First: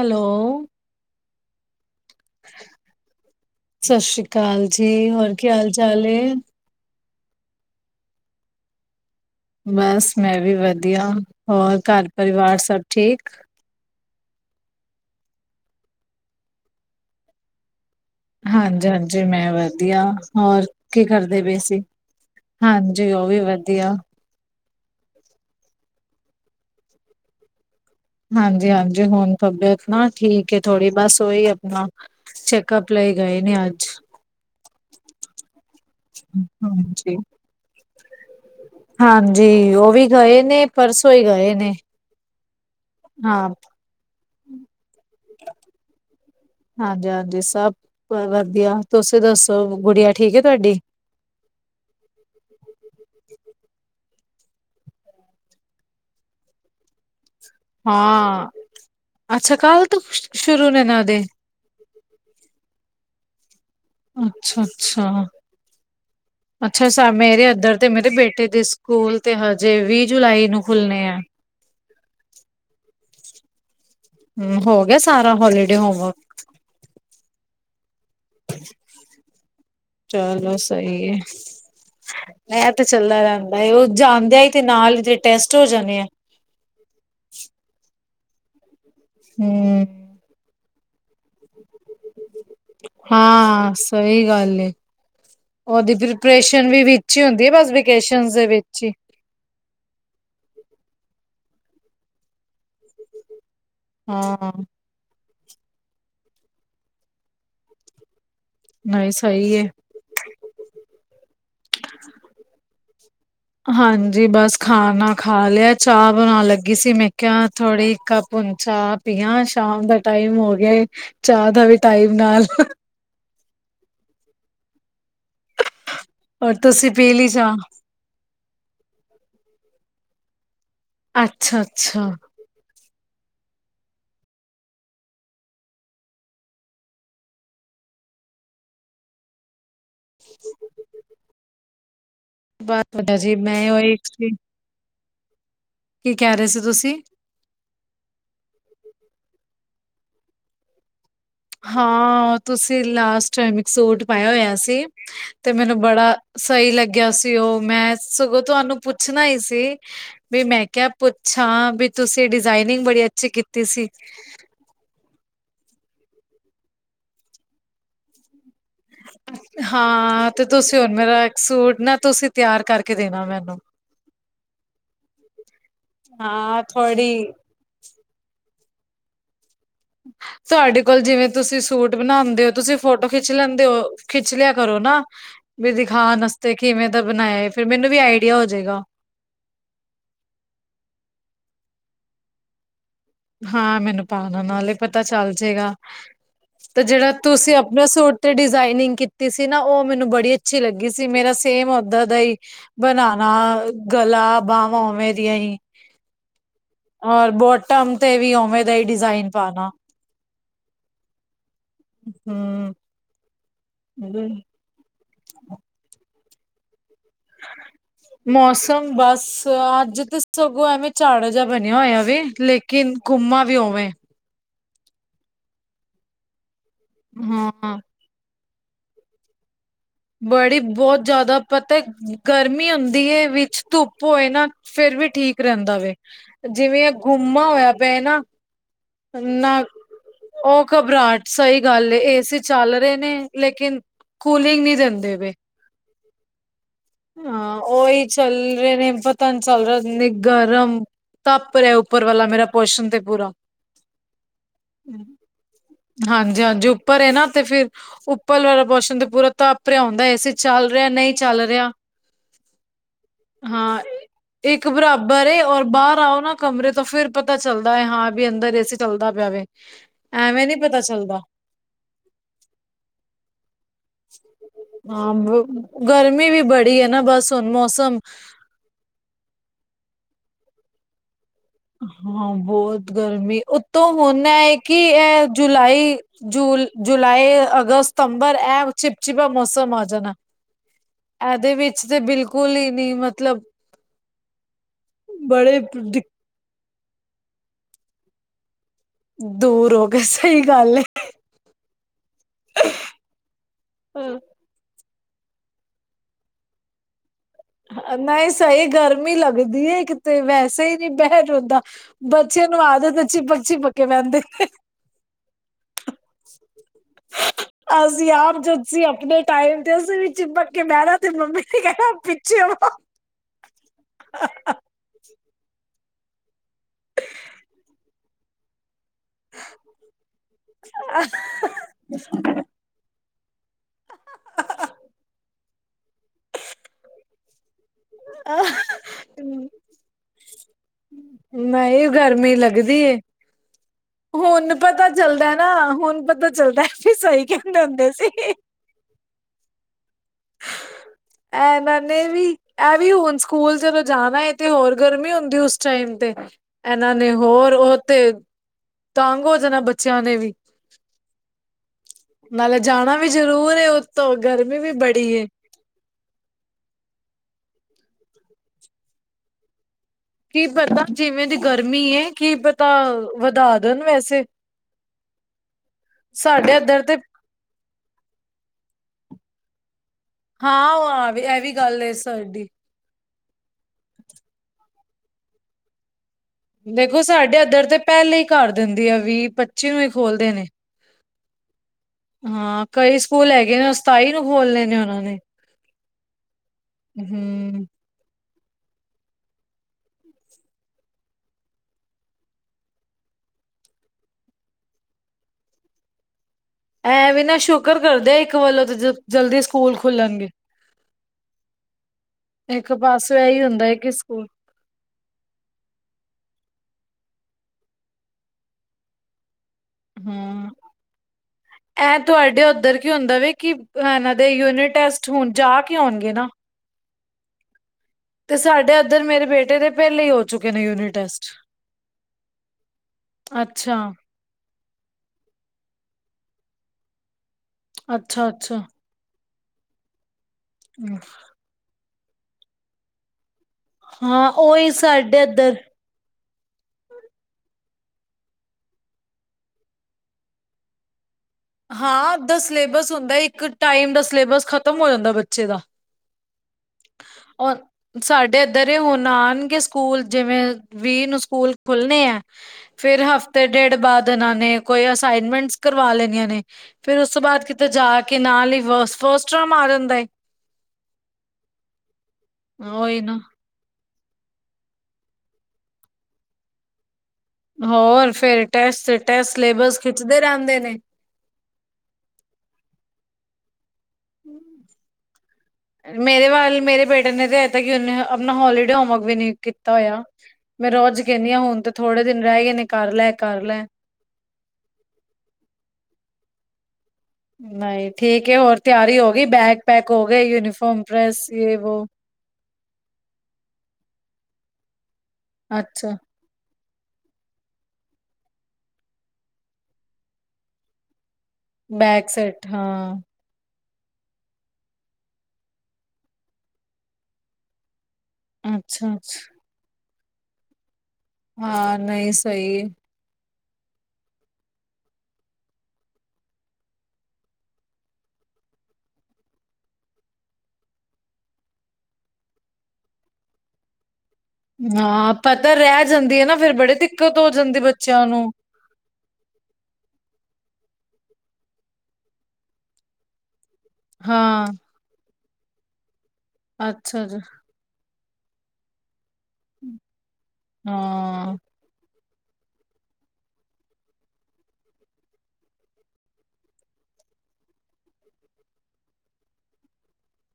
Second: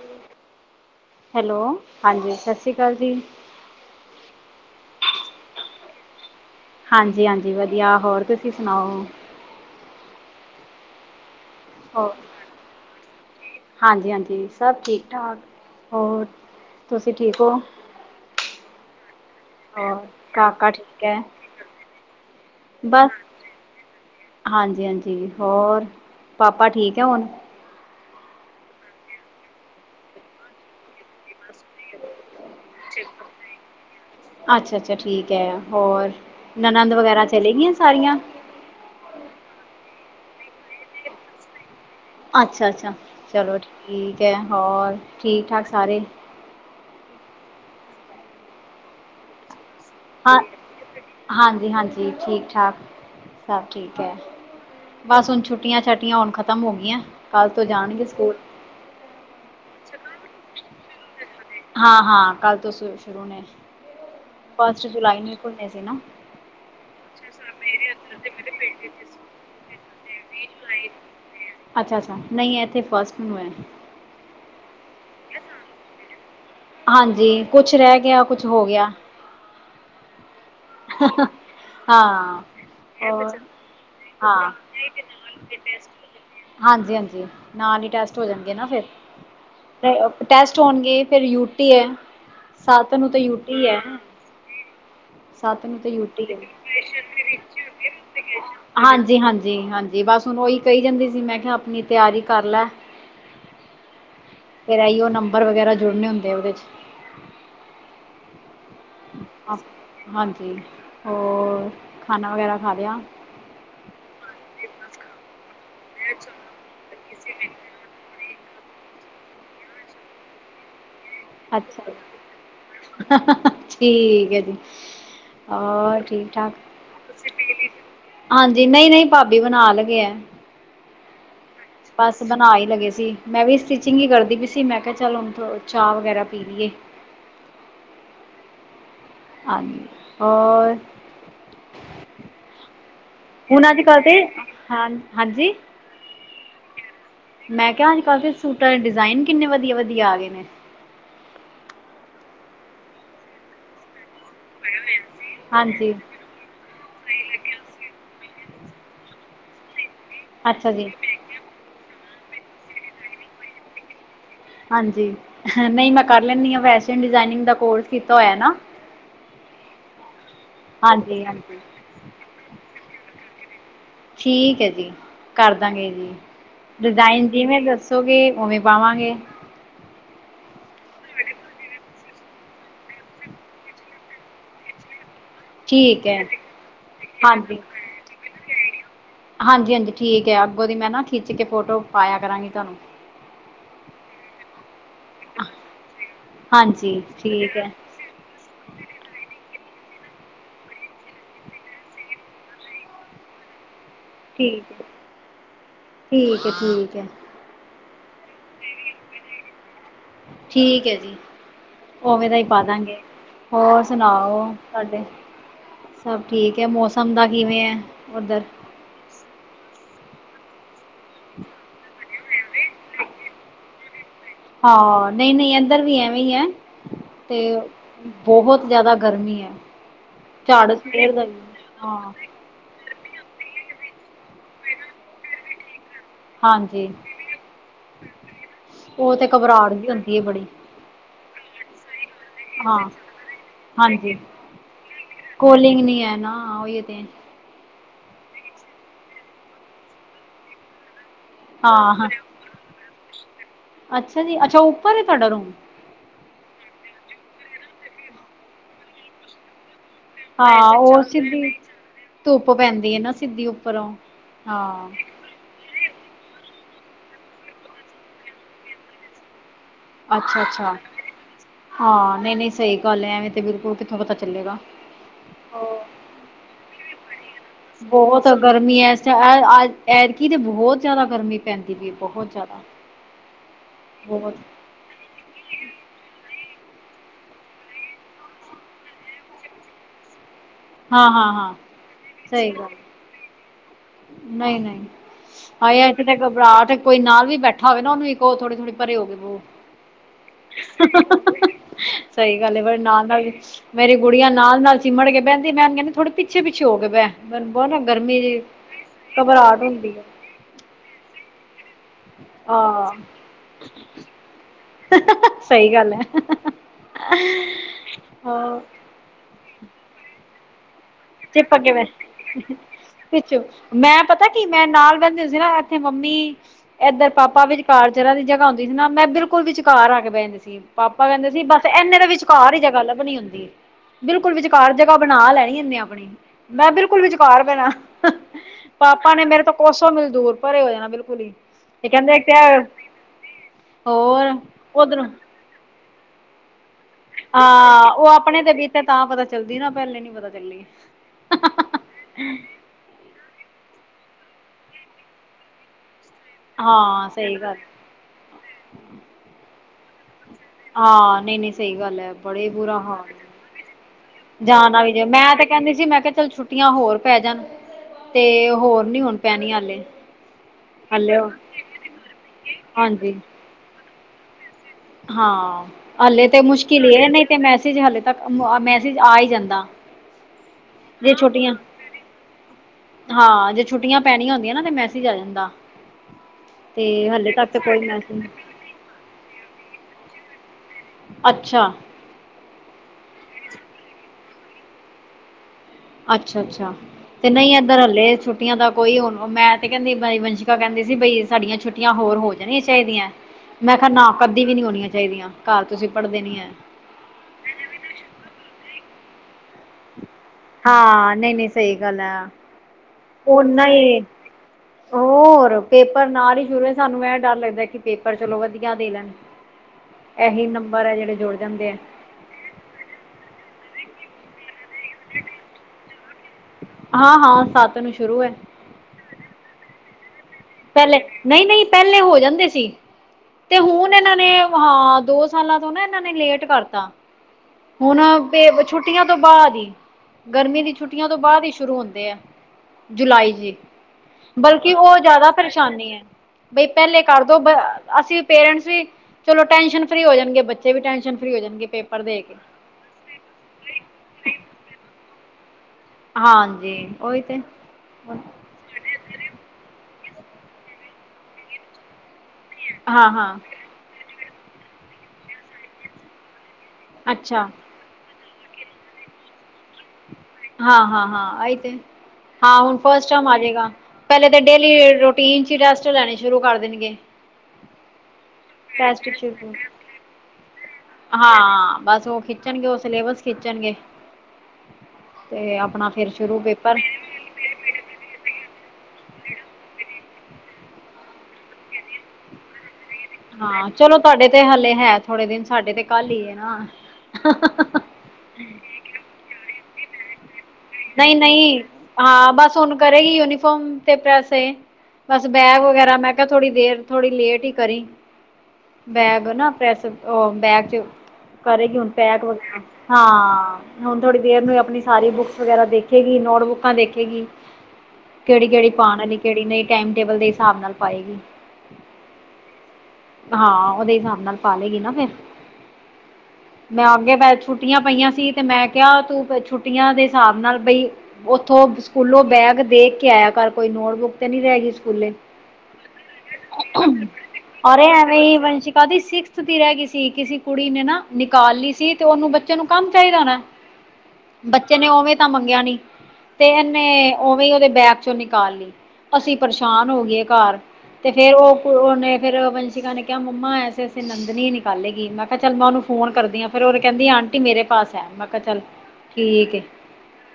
Hello hello, ਹਾਂਜੀ, ਸਤਿ ਸੀ੍ ਅਕਾਲ ਜੀ। ਸਤਿ ਸ਼੍ਰੀ ਕਾਲ ਜੀ, ਹੋਰ ਕੀ ਹਾਲ ਚਾਲ ਏ? ਹਾਂਜੀ-ਹਾਂਜੀ, ਵਧੀਆ ਹੋਰ ਤੁਸੀ ਸੁਣਾਓ? ਬਸ ਮੈਂ ਵੀ ਵਧੀਆ। ਹੋਰ ਘਰ-ਪਰਿਵਾਰ ਸਭ ਠੀਕ। ਹਾਂਜੀ-ਹਾਂਜੀ, ਸਭ ਠੀਕ-ਠਾਕ ਹੋਰ ਤੁਸੀੰ ਠੀਕ ਹੋ? ਹਾਂਜੀ-ਹਾਂਜੀ, ਮੈਂ ਵਧੀਆ, ਹੋਰ ਹੋਰ ਕਾਕਾ ਕੀ ਠੀਕ ਹੈ ਕਰਦੇ ਪਏ ਸੀ? ਹਾਂਜੀ, ਉਹ ਵੀ ਵਧੀਆ। ਹਾਂਜੀ-ਹਾਂਜੀ, ਹੋਰ ਪਾਪਾ ਠੀਕ ਹੈ ਹੁਣ। ਹਾਂਜੀ-ਹਾਂਜੀ, ਹੁਣ ਤਬੀਅਤ ਨਾ ਠੀਕ ਏ ਥੋੜ੍ਹੀ ਬਸ ਉਹੀ ਆਪਣਾ ਚੈਕ ਕਪਲਈ ਗਏ ਨੇ ਅੱਜ। ਅੱਛਾ-ਅੱਛਾ, ਠੀਕ ਹੈ, ਹੋਰ ਨਨੰਦ ਹਾਂਜੀ ਵਗੈਰਾ ਚਲੀ ਗਈਆਂ ਸਾਰੀਆਂ? ਹਾਂਜੀ, ਉਹ ਵੀ ਗਏ ਨੇ, ਪਰਸੋਂ ਹੀ ਗਏ ਨੇ। ਅੱਛਾ-ਅੱਛਾ, ਹਾਂ ਚਲੋ ਠੀਕ ਹੈ। ਹੋਰ ਠੀਕ-ਠਾਕ ਸਾਰੇ। ਹਾਂਜੀ-ਹਾਂਜੀ, ਸਬ ਵਧੀਆ। ਤੁਸੀਂ ਦੱਸੋ ਗੁੜੀਆ ਠੀਕ ਹੈ ਤੁਹਾਡੀ? ਹਾਂਜੀ-ਹਾਂਜੀ, ਠੀਕ-ਠਾਕ, ਸਭ ਠੀਕ ਹੈ। ਬਸ, ਹੁਣ ਛੁੱਟੀਆਂ-ਛੱਟੀਆਂ ਹੁਣ ਖ਼ਤਮ ਹੋ ਗਈਆਂ। ਕੱਲ ਤੋਂ ਜਾਣਗੇ ਸਕੂਲ ਹਾਂ, ਅੱਛਾ ਕੱਲ ਤੋਂ ਸ ਸ਼਼ੁਰੂ ਨੇ ਏਨਾ ਦੇ। ਹਾਂ-ਹਾਂ, ਕੱਲ ਤੋਂ ਸੁ ਸ਼ੁਰੂ ਨੇ। ਅੱਛਾ ਫੱਸਟ ਜੁਲਾਈ ਅੱਛਾ ਨੂੰ ਖ਼ੁੱਲਣੇ ਸੀਨਾ। ਅੱਛਾ, ਸਾ ਮੇਰੇ ਇੱਧਰ ਤੇ ਮੇਰੇ ਬੇਟੇ ਦੇ ਸਕੂਲ ਤੇ ਹਜੇ ਵੀਹ ਜੁਲਾਈ ਨੂੰ ਖੁੱਲਣੇ ਆ। ਅੱਛਾ-ਅੱਛਾ, ਨਹੀਂ ਇੱਥੇ ਫੱਸਟ ਨੂੰ ਹੈਂ। ਹੂੰ, ਹੋ ਗਿਆ ਸਾਰਾ ਹਾੱਲੀਡੇ ਹੋਮ-ਵੱਰਕ? ਹਾਂਜੀ, ਕੁੱਛ ਰਹਿ ਗਿਆ-ਕੁੱਛ ਹੋ ਗਿਆ। ਚੱਲੋ ਸਹੀ ਏ। ਹਾਂ ਇਹ ਤਾ ਚੱਲਦਾ ਹੋਰ ਰਹਿੰਦਾ ਏ ਉਹ ਜਾਂਦਿਆਂ ਈ ਤੇ ਨਾਲ ਜ ਟੈਸਟ ਹੋ ਜਾਂਣੇ ਐ। ਹਾਂਜੀ-ਹਾਂਜੀ, ਨਾਲ ਈ ਟੈੱਸਟ ਹੋ ਜਾਂਣਗੇ ਨਾ ਫੇਰ। ਹੂੰ। ਨਇ, ਉ ਟੈਸਟ ਹੋਣਗੇ ਫੇਰ ਯੂਟੀ ਐ ਸੱਤ ਨੂੰ ਤੇ ਯੂਟੀ ਐ। ਇਹੀ ਗੱਲ ਏ। ਸਤ ਨੂੰ ਤੇ ਉਹਦੀ ਯੂਟੀ ਹੈ, ਪ੍ਰੀਪਰੇਸ਼ਨ ਵੀ ਵਿੱਚ ਹੀ ਹੁੰਦੀ ਹੈ ਬਸ ਵੇਕੇਸ਼ਨ ਦੇ ਵਿੱਚ [unintelligible] ਹੀ ਹਾਂਜੀ- ਹਾਂਜੀ- ਹਾਂਜੀ ਜੀ ਬਸ ਹੁਣ ਉਹੀ ਕਹੀ ਜਾਂਦੀ ਸੀ ਮੈਂ ਕੀ ਆਪਣੀ ਤਿਆਰੀ ਕਰ ਲੈ। ਹਾਂ। ਫਿਰ ਇਹੋ ਨੰਬਰ ਵਗੈਰਾ ਜੁੜਨੇ ਹੁੰਦੇ ਆ ਉਹਦੇ ਚ। ਨਹੀਂ ਸਹੀ ਏ। ਹਾਂਜੀ, ਹੋਰ ਖਾਣਾ ਵਗੈਰਾ ਖਾ ਲਿਆ। ਹਾਂਜੀ, ਬਸ ਖਾਣਾ ਖਾ ਲਿਆ ਚਾਹ ਬਣਾਉਣ ਲੱਗੀ ਸੀ ਮੈਂ ਕਿਹਾ ਥੋੜ੍ਹੀ ਕਪ ਹੁਣ ਚਾਹ ਪੀਆ ਸ਼ਾਮ ਦਾ ਟਾਈਮ ਹੋ ਗਿਆ ਚਾਹ ਦਾ ਵੀ ਟਾਈਮ ਅੱਛਾ ਨਾਲ ਠੀਕ ਹੈ ਜੀ। ਹੋਰ ਠੀਕ-ਠਾਕ ਔਰ ਤੁਸੀਂ ਪੀ ਲਈ ਚਾਹ? ਹਾਂਜੀ, ਨਹੀਂ-ਨਹੀਂ ਭਾਬੀ ਬਨਾਣ ਲੱਗੇ ਆ। ਅੱਛਾ-ਅੱਛਾ, ਬਸ ਬਣਾਈ ਲੱਗੇ ਸੀ। ਮੈਂ ਵੀ ਸਟਿਚਿੰਗ ਹੀ ਕਰਦੀ ਪਈ ਸੀ ਮੈਂ ਕਿਹਾ, ਚੱਲੋ ਹੁਣ ਚ ਚਾਹ ਵਗੈਰਾ ਪੀ ਲਈਏ। ਹਾਂਜੀ, ਹੋਰ। ਬਾ ਹੁਣ ਅੱਜ-ਕੱਲ ਤੇ ਹਾਂ ਹਾਂਜੀ। ਕੀ ਕਹਿ ਰਹੇ ਸੀ ਤੁਸੀਂ? ਮੈਂ ਕਿਹਾ ਅੱਜ ਕੱਲ੍ਹ ਦੇ ਸੂਟਾਂ ਦੇ ਡਿਜ਼ਾਇਨ ਕਿੰਨੇ ਵਧੀਆ ਵਧੀਆ ਆ ਗਏ ਨੇ ਹਾਂ ਤੁਸੀਂ ਲਾਸਟ ਟਾਈਮ ਇੱਕ ਸੂਟ ਪਾਇਆ ਹੋਇਆ ਸੀ ਤੇ ਮੈਨੂੰ ਹਾਂਜੀ ਬੜਾ ਸਹੀ ਲੱਗਿਆ ਸੀ ਉਹ ਮੈਂ ਸਗੋਂ ਤੁਹਾਨੂੰ ਪੁੱਛਣਾ ਹੀ ਸੀ ਵੀ ਮੈਂ ਅੱਛਾ ਜੀ ਕਿਹਾ ਛਾਂ ਵੀ ਤੁਸੀਂ ਡਿਜ਼ਾਇਨਿੰਗ ਬੜੀ ਅੱਛੀ ਕੀਤੀ ਸੀ ਹਾਂਜੀ ਨਹੀਂ ਮੈਂ ਕਰ ਲੈਂਦੀ ਹਾਂ ਫੈਸ਼ਨ ਡਿਜਾਇਨਿੰਗ ਦਾ ਕੋਰਸ ਕੀਤਾ ਹੋਇਆ ਨਾ ਹਾਂ ਤੇ ਤੁਸੀਂ ਹੁਣ ਮੇਰਾ ਹਾਂਜੀ ਇੱਕ ਹਾਂਜੀ ਸੂਟ ਨਾ ਤੁਸੀਂ ਤਿਆਰ ਕਰਕੇ ਦੇਣਾ ਮੈਨੂੰ ਠੀਕ ਜੀ ਕਰਦਾਂਗੇ ਜੀ ਹਾਂ ਥੋੜੀ ਡਿਜ਼ਾਇਨ ਜਿਵੇਂ ਦੱਸਉਂਗੇ ਦੱਸੋਗੇ ਉਵੇਂ ਪਾਵਾਂਗੇ [inaudible] ਤੁਹਾਡੇ ਕੋਲ ਜਿਵੇਂ ਤੁਸੀਂ ਸੂਟ ਬਣਾਉਂਦੇ ਹੋ ਤੁਸੀਂ ਫੋਟੋ ਖਿੱਚ ਲੈਂਦੇ ਹੋ ਖਿੱਚ ਲਿਆ ਕਰੋ ਨਾ ਵੀ ਠੀਕ ਹੈ ਦਿਖਾਣ ਵਾਸਤੇ ਕਿਵੇਂ ਦਾ ਬਣਾਇਆ ਹਾਂਜੀ ਫਿਰ ਮੈਨੂੰ ਵੀ ਆਈਡੀਆ ਹੋ ਜਾਏਗਾ ਹਾਂਜੀ ਹਾਂਜੀ ਠੀਕ ਹੈ ਅੱਗੋਂ ਦੀ ਮੈਂ ਨਾ ਖਿੱਚ ਕੇ ਫੋਟੋ ਪਾਇਆ ਕਰਾਂਗੀ ਤੁਹਾਨੂੰ ਹਾਂ ਮੈਨੂੰ ਪਾਉਣ ਨਾਲ ਹੀ ਪਤਾ ਚੱਲ ਜੇਗਾ ਤੇ ਹਾਂਜੀ ਜਿਹੜਾ ਤੁਸੀਂ ਠੀਕ ਹੈ ਆਪਣੇ ਸੂਟ ਤੇ ਡਿਜ਼ਾਇਨਿੰਗ ਕੀਤੀ ਸੀ ਨਾ ਉਹ ਮੈਨੂੰ ਬੜੀ ਅੱਛੀ ਲੱਗੀ ਸੀ ਮੇਰਾ ਸੇਮ ਉੱਦਾ ਦਾ ਹੀ ਬਨਾਣਾ ਗਲਾ ਠੀਕ ਬਾਾਹਵਾਂ ਹੈ ਉਵੇਂ ਦੀਆਂ ਹੀ ਠੀਕ ਹੈ ਠੀਕ ਹੈ ਔਰ ਬੋਟਮ ਤੇ ਓਵੇਂ ਓਵੇਂ ਦਾ ਹੀ ਡਿਜ਼ਾਇਨ ਪਾਣਾ ਠੀਕ ਹੈ ਜੀ ਉਵੇਂ ਦਾ ਹੀ ਪਾ ਹੂੰ। ਦਾਂਗੇ ਹੋਰ ਸੁਣਾਓ ਸਾਡੇ ਸਭ ਠੀਕ ਹੈ ਮੌਸਮ ਦਾ ਕਿਵੇਂ ਹੈ ਉੱਧਰ ਬੱਸ ਅਜ ਤਾਂ ਸਗੋਂ ਐਵੇਂ ਚਾੜ੍ਹਾ ਜਿਹਾ ਬਣਿਆ ਹੋਇਆ ਵੇ ਲੇਕਿਨ ਘੁੰਮਾ ਵੀ ਉਵੇਂ ਹਾਂ ਨਹੀਂ ਨਹੀਂ ਅੰਦਰ ਵੀ ਐਵੇਂ ਹੀ ਹੈ ਤੇ ਹਾਂ ਬਹੁਤ ਜਿਆਦਾ ਗਰਮੀ ਹੈ ਬੜੀ ਝਾੜ ਬਹੁਤ ਸਵੇਰ ਦਾ ਜਿਆਦਾ ਹੀ ਪਤਾ ਹਾਂ ਗਰਮੀ ਹੁੰਦੀ ਹੈ ਵਿੱਚ ਧੁੱਪ ਹੋਏ ਨਾ ਫਿਰ ਵੀ ਠੀਕ ਰਹਿੰਦਾ ਵੇ ਹਾਂਜੀ ਜਿਵੇਂ ਗੁੰਮਾ ਹੋਇਆ ਪਏ ਨਾ ਉਹ ਤੇ ਨਾ ਘਬਰਾਹਟ ਵੀ ਹੁੰਦੀ ਹੈ ਬੜੀ ਉਹ ਘਬਰਾਹਟ ਸਹੀ ਗੱਲ ਏ ਸੀ ਚੱਲ ਹਾਂ ਰਹੇ ਨੇ ਲੇਕਿਨ ਕੂਲਿੰਗ ਨਹੀ ਦਿੰਦੇ ਪਏ ਕਾਲਿੰਗ ਨੀ ਹੈ ਨਾ ਉਹੀ ਤਾਂ ਹਾਂ ਓਹੀ ਚੱਲ ਰਹੇ ਨੇ ਪਤਾ ਨਹੀਂ ਚੱਲ ਰਿਹਾ ਇੰਨੇ ਗਰਮ ਤਪ ਰਿਹਾ ਹਾਂ ਉੱਪਰ ਹਾਂ ਵਾਲਾ ਮੇਰਾ ਪੋਸ਼ਣ ਤੇ ਪੂਰਾ ਅੱਛਾ ਜੀ ਅੱਛਾ ਉੱਪਰ ਹੈ ਤੁਹਾਡਾ ਰੂਮ ਹਾਂਜੀ ਹਾਂਜੀ ਉੱਪਰ ਨਾ ਤੇ ਫਿਰ ਉੱਪਰ ਵਾਲਾ ਪੋਸ਼ਨ ਤੇ ਪੂਰਾ ਤਪਰਿਆ ਹੁੰਦਾ ਹੈ ਹਾਂ, ਉਹ ਸਿੱਧੀ ਧੁੱਪ ਪੈਂਦੀ ਏ ਨਾ ਸਿੱਧੀ ਉੱਪਰੋਂ, ਹਾਂ। ਪਰੇ ਔਰ ਬਾਹਰ ਆਓ ਨਾ ਕਮਰੇ ਤੋਂ ਫਿਰ ਪਤਾ ਚੱਲਦਾ ਹੈ ਹਾਂ ਵੀ ਅੰਦਰ ਏ ਸੀ ਚੱਲਦਾ ਪਿਆ ਵੇ। ਐਵੇਂ ਨੀ ਅੱਛਾ-ਅੱਛਾ, ਪਤਾ ਚੱਲਦਾ ਹਾਂ ਨਹੀਂ-ਨਹੀਂ, ਸਹੀ ਗੱਲ ਏ, ਐਵੇਂ ਤੇ ਬਿਲਕੁਲ ਪਤਾ ਚੱਲੇਗਾ ਹਾਂ, ਗਰਮੀ ਵੀ ਬੜੀ ਏ ਨਾ ਬਸ ਹੁਣ ਮੌਸਮ ਬਹੁਤ ਗਰਮੀ ਏ, ਐਤਕੀ ਤੇ ਬਹੁਤ ਜ਼ਿਆਦਾ ਗਰਮੀ ਪੈਂਦੀ ਪਈ ਬਹੁਤ ਹਾਂ ਜ਼ਿਆਦਾ। ਬਹੁਤ ਗਰਮੀ, ਉਤੋਂ ਹੁਣ ਬਹੁਤ ਐ ਏ ਕਿ ਇਹ ਜੁਲਾਈ ਜੁ ਜੁਲਾਈ ਅਗਸਤ ਸਤੰਬਰ ਇਹ ਚਿਪਚਿਪਾ ਮੌਸਮ ਆ ਜਾਣਾ ਹਾਂ ਹਾਂ ਹਾਂ ਇਹਦੇ ਵਿੱਚ ਤੇ ਬਿਲਕੁਲ ਹੀ ਨੀ ਮਤਲਬ ਨਹੀਂ-ਨਹੀਂ, ਹਾਏ ਬੜੇ ਇੱਥੇ ਤੇ ਘਬਰਾਹਟ ਕੋਈ ਨਾਲ ਵੀ ਬੈਠਾ ਹੋਵੇ ਨਾ ਉਹਨੂੰ ਵੀ ਕਹੋ ਥੋੜੀ ਪਰੇ ਹੋ ਕੇ ਬਹੋ। ਦੂਰ ਹੋ ਗਏ। ਸਹੀ ਗੱਲ ਏ। ਸਹੀ ਗੱਲ ਏ। ਪਰ ਨਾਲ-ਨਾਲ, ਮੇਰੀ ਗੁੜੀਆਂ ਨੇ ਨਾਲ -ਨਾਲ ਚਿਮੜ ਕੇ ਬਹਿੰਦੀ, ਮੈਂ ਉਨ ਕਹਿੰਦੀ ਥੋੜੇ ਪਿੱਛੇ -ਪਿੱਛੇ ਹੋ ਕੇ ਬਹਿ। ਬਹੁਤ ਨਾ ਗਰਮੀ ਨਹੀਂ ਜਈ ਸਹੀ ਗਰਮੀ ਲੱਗਦੀ ਏ ਕਿਤੇ, ਵੈਸੇ ਹੀ ਨਹੀਂ ਬਹਿਣ ਹੁੰਦਾ। ਬੱਚੇ ਨਵਾ ਹਾਂ ਦਿੰਦੇ ਨੇ ਚਿਪਕ-ਚਿਪਕ ਕੀ ਵਹਿੰਦੇ ਸਹੀ ਗੱਲ ਐ ਅਸੀਂ ਆਪ ਜ ਹਾਂ ਤੁਸੀਂ ਆਪਣੇ ਟਾਈਮ ਤੇ ਉਸ ਵਿੱਚ ਚਿਪਕ ਕੇ ਬਹਿਣਾ ਤੇ ਮੰਮੀ ਨੇ ਕਹਿਣਾ ਪਿੱਛੇ ਹੋ। ਪਿੱਛੋਂ ਮੈਂ ਪਤਾ ਕੀ ਮੈਂ ਨਾਲ ਵਹਿੰਦੀ ਹੁੰਦੀ ਸੀ ਨਾ ਇੱਥੇ ਮੰਮੀ ਇਧਰ ਪਾਪਾ ਵਿਚਕਾਰ ਦਰਾਹ ਦੀ ਜਗ੍ਹਾ ਹੁੰਦੀ ਸੀ ਨਾ ਮੈਂ ਬਿਲਕੁਲ ਵਿਚਕਾਰ ਆ ਕੇ ਬਹਿੰਦੀ ਸੀ ਪਾਪਾ ਕਹਿੰਦੇ ਸੀ ਬਸ ਇਨੇ ਤਾਂ ਵਿਚਕਾਰ ਹੀ ਜਗ੍ਹਾ ਲੱਬਣੀ ਹੁੰਦੀ ਬਿਲਕੁਲ ਵਿਚਕਾਰ ਜਗ੍ਹਾ ਬਣਾ ਲੈਣੀ ਏ ਇਨੇ ਆਪਣੀ। ਮੈਂ ਬਿਲਕੁਲ ਵਿਚਕਾਰ ਬੈਣਾ। ਪਾਪਾ ਨੇ ਮੇਰੇ ਤੋਂ ਕੋਸੋ ਮੀਲ ਦੂਰ, ਪਰੇ ਹੋ ਜਾਣਾ ਬਿਲਕੁਲ। ਹੀ ਨਹੀਂ ਤੇ ਕਹਿੰਦੇ ਇੱਕ ਗਰਮੀ ਲੱਗਦੀ ਏ, ਹੋਰ ਹੁਣ ਪਤਾ ਉਧਰੋਂ ਚੱਲਦਾ ਨਾ, ਹੁਣ ਪਤਾ ਚੱਲਦਾ ਵੀ ਸਹੀ ਕਹਿੰਦੇ ਹਾਂ, ਹੁੰਦੇ ਉਹ ਸੀ। ਆਪਣੇ ਤੇ ਬੀਤੇ ਤਾਂ ਪਤਾ ਚੱਲਦੀ ਨਾ, ਪਹਿਲੇ ਨੀ ਪਤਾ ਚੱਲਦੀ। ਇਹਨਾਂ ਨੇ ਵੀ ਇਹ ਵੀ ਹੁਣ ਸਕੂਲ ਜਦੋਂ ਜਾਣਾ ਏ ਤੇ ਹੋਰ ਗਰਮੀ ਹੁੰਦੀ ਉਸ ਟਾਈਮ ਤੇ। ਇਹਨਾਂ ਹਾਂ ਨੇ ਸਹੀ ਹੋਰ, ਗੱਲ ਉਹ ਤੇ ਤੰਗ ਹੋ ਜਾਣਾ ਬੱਚਿਆਂ ਨੇ ਵੀ। ਹਾਂ, ਨਹੀਂ -ਨਹੀਂ ਸਹੀ ਗੱਲ ਹੈ। ਬੜੇ ਨਾਲੇ ਬੁਰਾ ਜਾਣਾ ਵੀ ਹਾਲ। ਜ਼ਰੂਰ ਏ ਉਤੋਂ ਗਰਮੀ ਜਾਣਾ ਵੀ ਏ, ਬੜੀ ਮੈਂ ਤੇ ਕਹਿੰਦੇ ਸੀ, ਮੈਂ ਕਿਹਾ ਚੱਲ ਛੁੱਟੀਆਂ ਹੋਰ ਪੈ ਜਾਣ। ਤੇ ਹੋਰ ਨਹੀ ਹੁਣ ਪੈਣੀਆਂ ਹਲੇ। ਕੀ ਪਤਾ, ਜਿਵੇਂ ਦੀ ਗਰਮੀ ਏ। ਕੀ ਪਤਾ ਹਾਂਜੀ ਵਧਾ ਦੇਣ ਵੈਸੇ। ਹਾਂ। ਹਲੇ ਤੇ ਸਾਡੇ ਇੱਧਰ ਮੁਸ਼ਕਿਲ ਹੀ ਏ, ਨਹੀਂ ਤੇ ਮੈਸੇਜ ਹਲੇੇ ਤੱਕ, ਮੈਸੇਜ ਆ ਹੀ ਜਾਂਦਾ। ਹਾਂ ਉਹ ਆ ਜੇ ਵੇ, ਇਹ ਵੀ ਛੁੱਟੀਆਂ ਗੱਲ ਏ ਸਾਡੀ। ਹਾਂ ਜੇ ਛੁੱਟੀਆਂ ਪੈਣੀਆਂ ਹੁੰਦੀਆਂ ਨਾ ਤੇ ਮੈਸਿਜ ਆ ਜਾਂਦਾ। ਤੇ ਦੇਖੋ ਹਲੇੇ ਸਾਡੇ ਤੱਕ ਐਦਰ ਤੇ ਕੋਈ ਪਹਿਲੇ ਮੈਸੇਜ ਹੀ ਕਰ ਦਿੰਦੀ ਆ। ਵੀਹ-ਪੱਚੀ ਨੂੰ ਹੀ ਖੋਲਦੇ ਨੇ। ਅੱਛਾ। ਹਾਂ, ਕਈ ਸਕੂਲ ਹੈਗੇ ਨੇ, ਉਹ ਸਤਾਈ ਨੂੰ ਖੋਲਣੇ ਨੇ ਉਹਨਾਂ ਨੇ। ਅੱਛਾ- ਅੱਛਾ, ਤੇ ਨਹੀਂ ਹੂੰ ਇੱਧਰ ਹਲੇ ਛੁੱਟ ਛੁੱਟੀਆਂ ਦਾ ਕੋਈ ਹੁਣ, ਮੈਂ ਤੇ ਕਹਿੰਦੀ ਬਈ, ਵੰਸ਼ਿਕਾ ਕਹਿੰਦੀ ਸੀ ਬਈ ਸਾਡੀਆਂ ਛੁੱਟੀਆਂ ਹੋਰ ਹੋ ਜਾਣੀਆਂ ਚਾਹੀਦੀਆਂ। ਮੈਂ ਕਿਹਾ ਨਾ ਕੱਦੀ ਵੀ ਨਹੀਂ ਹੋਣੀਆਂ ਚਾਹੀਦੀਆਂ। ਘਰ ਤੁਸੀਂ ਪੜ੍ਹਦੇ ਨੀ ਹੈ। ਐਂ ਵੀ ਨਾ ਸ਼ੁਕਰ ਕਰਦੇ ਆ ਇੱਕ ਵੱਲੋਂ ਤੇ, ਜ ਜਲਦੀ ਸਕੂਲ ਖੁੱਲਣਗੇ। ਹਾਂ, ਨਹੀਂ-ਨਹੀਂ ਸਹੀ ਗੱਲ ਹੈ। ਇੱਕ ਬੱਸ ਏਹੀ ਓਨਾ ਹੁੰਦਾ ਹੈ ਕਿ ਹੀ ਸਕੂਲ ਹੋਰ, ਪੇਪਰ ਨਾਲ ਹੀ ਸ਼ੁਰੂ। ਸਾਨੂੰ ਇਹ ਡਰ ਲੱਗਦਾ ਕਿ ਪੇਪਰ ਚਲੋ ਵਧੀਆ ਦੇ ਲੈਣ। ਇਹੀ ਹਮ ਨੰਬਰ ਐ ਜਿਹੜੇ ਜੁੜ ਜਾਂਦੇ ਐਂ। ਐ ਤੁਹਾਡੇ ਉੱਧਰ ਕੀ ਹੁੰਦਾ ਵੇ ਕਿ ਇਹਨਾਂ ਦੇ ਯੂਨਿਟ ਟੈਸਟ ਹੁਣ ਜਾ ਕੇ ਹੋਣਗੇ ਨਾ। ਹਾਂ ਹਾਂ ਸਤ ਨੂੰ ਸ਼ੁਰ ਤੇ ਸਾਡੇ ਐਧਰ, ਮੇਰੇ ਬੇਟੇ ਦੇ ਪਹਿਲੇ ਹੀ ਹੋ ਚੁੱਕੇ ਨੇ ਯੂਨਿਟ ਪਹਿਲੇ, ਟੈਸਟ ਨਹੀਂ-ਨਹੀਂ ਪਹਿਲੇ ਹੋ ਜਾਂਦੇ ਸੀ, ਤੇ ਅੱਛਾ ਹੁਣ ਇਹਨਾਂ ਤੇ ਹਾਂ, ਦੋ ਸਾਲਾਂ ਤੋਂ ਨਾ ਇਹਨਾਂ ਨੇ ਲੇਟ ਕਰਤਾ। ਹੁਣ ਅੱਛਾ ਬੇ ਅੱਛਾ ਛੁੱਟ ਛੁੱਟੀਆਂ ਤੋਂ ਬਾਅਦ ਹੀ, ਗਰਮੀ ਦੀ ਹਮ, ਛੁੱਟੀਆਂ ਤੋਂ ਬਾਅਦ ਹੀ ਸ਼ੁਰੂ ਹੁੰਦੇ ਆ। ਜੁਲਾਈ ਜੀ। ਹਾਂ, ਓਹੀ ਬਲਕਿ ਉਹ ਸਾਡੇ ਜ਼ਿਆਦਾ ਇੱਧਰ [unintelligible] ਬਈ ਪੈਲੇ ਕਰਦੋ, ਬ ਅਸੀ ਪੇਰੇਂਟਸ ਵੀ ਚਲੋ ਟੈਨਸ਼ਨ ਫ੍ਰੀ ਹੋ ਜਾਨਗੇ ਬੱਚੇ ਵੀ ਟੈਨਸ਼ਨ ਫਰੀ ਹੋ ਜਾਣਗੇ ਪੇਪਰ ਹਾਂ, ਦੇ ਕੇ ਅੱਧਾ ਸਲੇਬਸ ਹੁੰਦਾ ਇੱਕ ਟਾਈਮ ਦਾ ਸਲੇਬਸ ਖਤਮ ਹੋ ਜਾਂਦਾ ਬੱਚੇ ਦਾ। ਹਾਂਜੀ ਉਹੀ ਤੇ [unintelligible] ਸਾਡੇ ਤੇਰੇ ਹੁਨ ਆਨਗੇ ਸਕੂਲ, ਜਿਵੇਂ ਵੀਹ ਨੂੰ ਸਕੂਲ ਖੁੱਲਨੇ ਐ, ਫੇਰ ਹਾਂ ਹਾਂ ਹਫ਼ਤੇ ਡੇਡ ਬਾਦ ਏਨਾ ਨੇ ਕੋਈ ਅਸਾਈਨਮੈਂਟ ਕਰਵਾ ਲੈਨੀਆਂ ਨੇ, ਫੇਰ ਉਸ ਤੋ‌ ਬਾਦ ਅੱਛਾ ਕਿਤੇ ਜਾ ਕੇ ਨਾਲ ਈ [unintelligible] ਫਸਟ ਟਰਮ ਆ ਜਾਂਦਾ ਏ। ਹਾਂ, ਹਾਂ, ਹਾਂ, ਆਈ ਤੇ ਹਾਂ ਹੁਨ ਉਹੀ ਫਸਟ ਨਾ ਟਰਮ ਆ ਜੇਗਾ। ਪੈਲੇ ਤੇ ਡੇਲੀ ਰੂਟੀਨ ਚ ਟੈਸਟ ਲੈਣੇ ਸ਼ੁਰੂ ਕਾੱਰ ਦੇਨਗੇ। ਹੋਰ ਫੇਰ ਟੈਸਟ, ਟੈਸਟ ਸ਼ੁਰੂ ਸਲੇਬਸ ਖਿੱਚਦੇ ਰੈਂਦੇ ਨੇ। ਹਾਂ ਬਾੱਸ ਓ ਖਿੱਚਨਗੇ ਓ ਸਿਲੇਬਸ ਖਿੱਚਨਗੇ। ਤੇ ਆਪਣਾ ਫੇਰ ਮੇਰੇ ਸ਼ੁਰੂ ਵੱਲ ਪੇਪਰ ਮੇਰੇ ਨੇ ਬੇਟੇ ਹਜੇ ਤੱਕ ਉਹਨੇ ਆਪਣਾ ਹੋਲੀਡੇ ਹੋਮਵਰਕ ਵੀ ਨਹੀਂ ਕੀਤਾ ਹੋਇਆ। ਮੈਂ ਰੋਜ ਕੈਨੀ ਹਾਂ, ਹੁਣ ਤੇ ਥੋੜੇ ਦਿਨ ਰਹਿ ਗਏ ਨੇ, ਕਰ ਲੈ। ਕਰ ਲੈ। ਹਾਂ ਚਲੋ ਤੁਹਾਡੇ ਤੇ ਹਲੇ ਹੈ ਥੋੜੇ ਦਿਨ, ਸਾਡੇ ਤੇ ਕੱਲ ਹੀ ਏ ਨਾ। ਨਹੀਂ, ਠੀਕ ਏ। ਹੋਰ ਤਿਆਰੀ ਹੋ ਗਈ, ਬੈਗ ਪੈਕ ਹੋ ਗਏ, ਯੂਨੀਫਾਰਮ ਪ੍ਰੈਸ ਯੇ ਨਹੀਂ-ਨਹੀਂ, ਵੋ। ਹਾਂ। ਬਸ ਹੁਣ ਕਰੇਗੀ, ਯੂਨੀਫਾਰਮ ਤੇ ਪੈਸ ਏ। ਬਾੱਸ ਬੈਗ ਵਗੈਰਾ ਅੱਛਾ ਮੈਂ ਕੇਆ ਥੋੜੀ ਦੇਰ ਥੋੜੀ ਲੇਟ ਈ ਕਰੀ। ਬੈਗ ਨਾ ਪ੍ਰੈਸ ਓ ਬੈਗ ਚ ਕਰੇਗੀ ਹੁਨ ਬੈਕ ਪੈਕ ਸੈਟ ਵਗੈਰਾ ਹਾਂ ਹਾਂ, ਹੁਨ ਥੋੜੀ ਦੇਰ ਨੂੰ ਆਪਨੀ ਸਾਰੀ ਬੁੱਕਸ। ਵਗੈਰਾ ਦੇਖੇਗੀ ਨੋਟਬੁੱਕਾਂ ਦੇਖੇਗੀ ਕੇੜੀ, ਕੇੜੀ ਅੱਛਾ ਪਾਨ ਆਲੀ, ਅੱਛਾ ਕੇੜੀ ਨਈ। ਟਾਈਮ ਟੇਬਲ ਦੇ ਹਿਸਾਬ ਨਾਲ ਪਾਏਗੀ। ਹਾਂ, ਨਈ ਸਈ ਏ। ਹਾਂ, ਓਦੇ ਹਿਸਾਬ ਨਾਲ ਪਾਲੇਗੀ ਨਾ ਫੇਰ। ਮੈਂ ਅੱਗੇ ਛੁੱਟੀਆਂ ਪਈਆਂ ਸੀ ਤੇ ਮੈਂ ਕੇਆ ਤੂੰ ਛੁੱਟੀਆਂ ਦੇ ਹਿਸਾਬ ਨਾਲ ਬਈ। ਓਥੋਂ ਸਕੂਲੋਂ ਬੈਗ ਦੇਖ ਕੇ ਆਏਆ ਕਾੱਰ ਕੋਈ ਨੋਟਬੁੱਕ। ਤੇ ਨੀ ਰਹਿ ਗਈ ਸਕੂਲੇ। ਹਾਂ ਪਤਾ ਰੈ ਜਾਂਦੀ ਏ ਨਾ, ਫੇਰ ਬੜੇ ਦਿੱਕਤ ਜਾਂਦੀ ਅਰੇ ਬੱਚਿਆਂ ਨੂੰ ਐਵੇਂ [unintelligible] ਕਦੀ ਸਿਕਸ ਦੀ ਰੈਗੀ ਸੀ, ਕਿਸੇ ਕੁੜੀ ਨੇ ਨਾ ਨਿਕਾਲ ਲੀ ਸੀ, ਤੇ ਓਨੂੰ ਬੱਚੇ ਨੂੰ ਕਾੱਮ ਚਾਈਦਾ ਹੋਨਾ। ਹਾਂ। ਚ ਏਨੇ ਓਵੇਂ ਤਾਂ ਮੰਗੇਆ ਨੀ, ਤੇ ਅੱਛਾ ਏਨੇ ਜੀ ਓਵੇਂ ਓਦੇ ਬੈਗ ਚੋਂ ਨਿਕਾਲ ਲੀ। ਅਸੀ ਪਰੇਸ਼ਾਨ ਹੋਗੇ ਘਾੱਰ, ਤੇ ਫੇਰ ਹਾਂ ਓ ਓਨੇ ਫੇਰ ਵੰਸ਼ਿਕਾ ਨੇ ਕੇਆ ਮੰਮਾ ਐਸੇ, ਐਸੇ ਨੰਦਨੀ ਨਿਕਾਲੇਗੀ, ਮੈ ਕੇਆ ਚੱਲ ਮੈਂ ਓਨੂ ਫੋਨ ਕਰਦੀ ਆਂ, ਫੇਰ ਓਦੇ ਕੈਂਦੀ ਆਂਟੀ ਤੇ ਮੇਰੇ ਪਾਸ ਐ, ਮੈਂ ਕਾ ਚੱਲ ਠੀਕ ਏ।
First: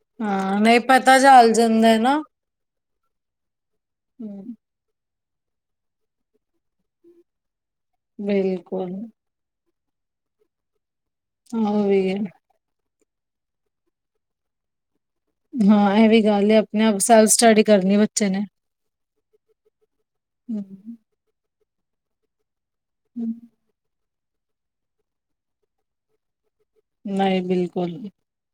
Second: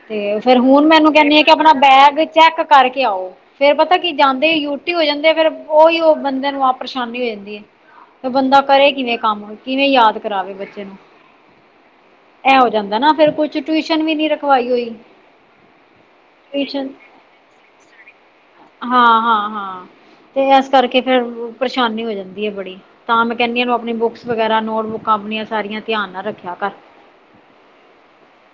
ਤੇ ਫੇਰ ਹਾਂ ਨਹੀਂ ਹੁਨ ਮੈ ਐਨੂੰ ਪਤਾ ਕੈਨੀ ਆ ਕਿ ਚੱਲ ਆਪਨਾ ਜਾਂਦਾ ਹੈ ਨਾ ਬੈਗ ਚੈੱਕ ਕਾਰਕੇ ਆਓ, ਫੇਰ ਪਤਾ ਕੀ ਜਾਂਦੇ ਹਮ, ਯੂਟੀ ਹੋ ਜਾਂਦੇ ਆ, ਫੇਰ ਓਈਯੋ ਬੰਦੇ ਨੂੰ ਆਪ। ਪਰੇਸ਼ਾਨੀ ਹੋ ਜਾਂਦੀ ਏ, ਤੇ ਬੰਦਾ ਕਰੇ ਬਿਲਕੁਲ ਕਿਵੇਂ ਕੰਮ ਕਿਵੇਂ ਯਾਦ ਕਰਾਵੇ ਬੱਚੇ ਨੂੰ। ਹਾਂ, ਓਈ‌‌ ਏ। ਐ ਹੋ ਜਾਂਦਾ ਨਾ ਫੇਰ ਕੁਝ ਟਯੁਸ਼ਨ ਵੀ ਨੀ ਰਖਵਾਈ ਹੋਈ। ਹਾਂ, ਏਵੀ ਗਾੱਲ ਆਪਨੇ ਟਿਊਸ਼ਨ ਆਪ ਸੈਲਫ ਸਟਡੀ ਕਰਨੀ ਬੱਚੇ ਨੇ। ਹਾਂ, ਹਾਂ, ਹਾਂ, ਤੇ ਹਮ, ਏਸ ਕਰਕੇ ਫੇਰ ਪਰੇਸ਼ਾਨੀ ਹੋ ਜਾਂਦੀ ਏ ਬੜੀ। ਤਾਂ ਹਮ, ਮੈਂ ਕੈਨੀ ਆਂ ਨੂੰ ਆਪਨੀ ਬੁੱਕਸ ਵਗੈਰਾ, ਨੋਟਬੁੱਕਾਂ ਆਪਨੀਆਂ ਸਾਰੀਆਂ ਧਆਨ ਨਾਲ ਰੱਖੇਆ ਕਾੱਰ। ਨੲਈ ਬਿਲਕੁਲ ਵੀ।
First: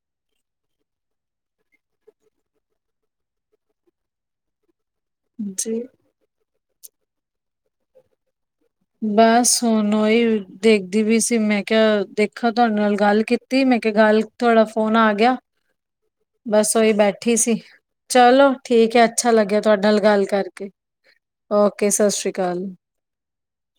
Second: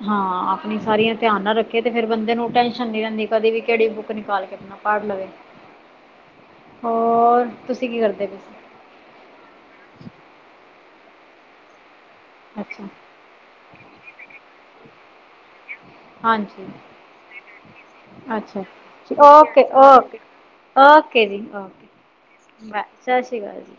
ਹਾਂ, ਆਪਨੀ ਸਾਰੀਆਂ ਧਆਨ ਨਾਲ ਰੱਖੇ ਤੇ ਫਿਰ ਬੰਦੇ ਨੂੰ ਟੈਨਸ਼ਨ ਨੀ ਰੈਂਦੀ ਕਦੀ ਵੀ ਕੇੜੀ ਬੁੱਕ ਨਿਕਾਲ ਕੇ ਪਾੱੜ ਲਵੇ। ਜੀ। ਹੋਰ ਤੁਸੀਂ ਕੀ ਕਰਦੇ ਪਏ ਸੀ? ਬਸ ਹੁਣ ਓਹੀ ਦੇਖਦੀ ਪਈ ਸੀ ਮੈਂ ਕਿਹਾ ਦੇਖਾ ਤੁਹਾਡੇ ਅੱਛਾ ਨਾਲ ਗੱਲ ਕੀਤੀ ਤੀ ਮੈਂ ਕਿਹਾ ਗੱਲ, ਤੁਹਾਡਾ ਫੋਨ ਆ ਗਿਆ ਹਾਂਜੀ ਬਾੱਸ ਓਈ ਬੈਠੀ ਸੀ। ਚਲੋ, ਅੱਛਾ ਠੀਕ ਹੈ, ਅੱਛਾ ਲੱਗੇਆ ਓਕੇ ਤੂਆਡੇ ਨਾਲ ਓਕੇ ਗਾੱਲ ਕਾਰਕੇ, ਓਕੇ ਜੀ ਓਕੇ ਸਸ੍ਰੀ ਕਾਲ। ਬਾਏ ਸਤਿ ਸ਼੍ਰੀ ਅਕਾਲ ਜੀ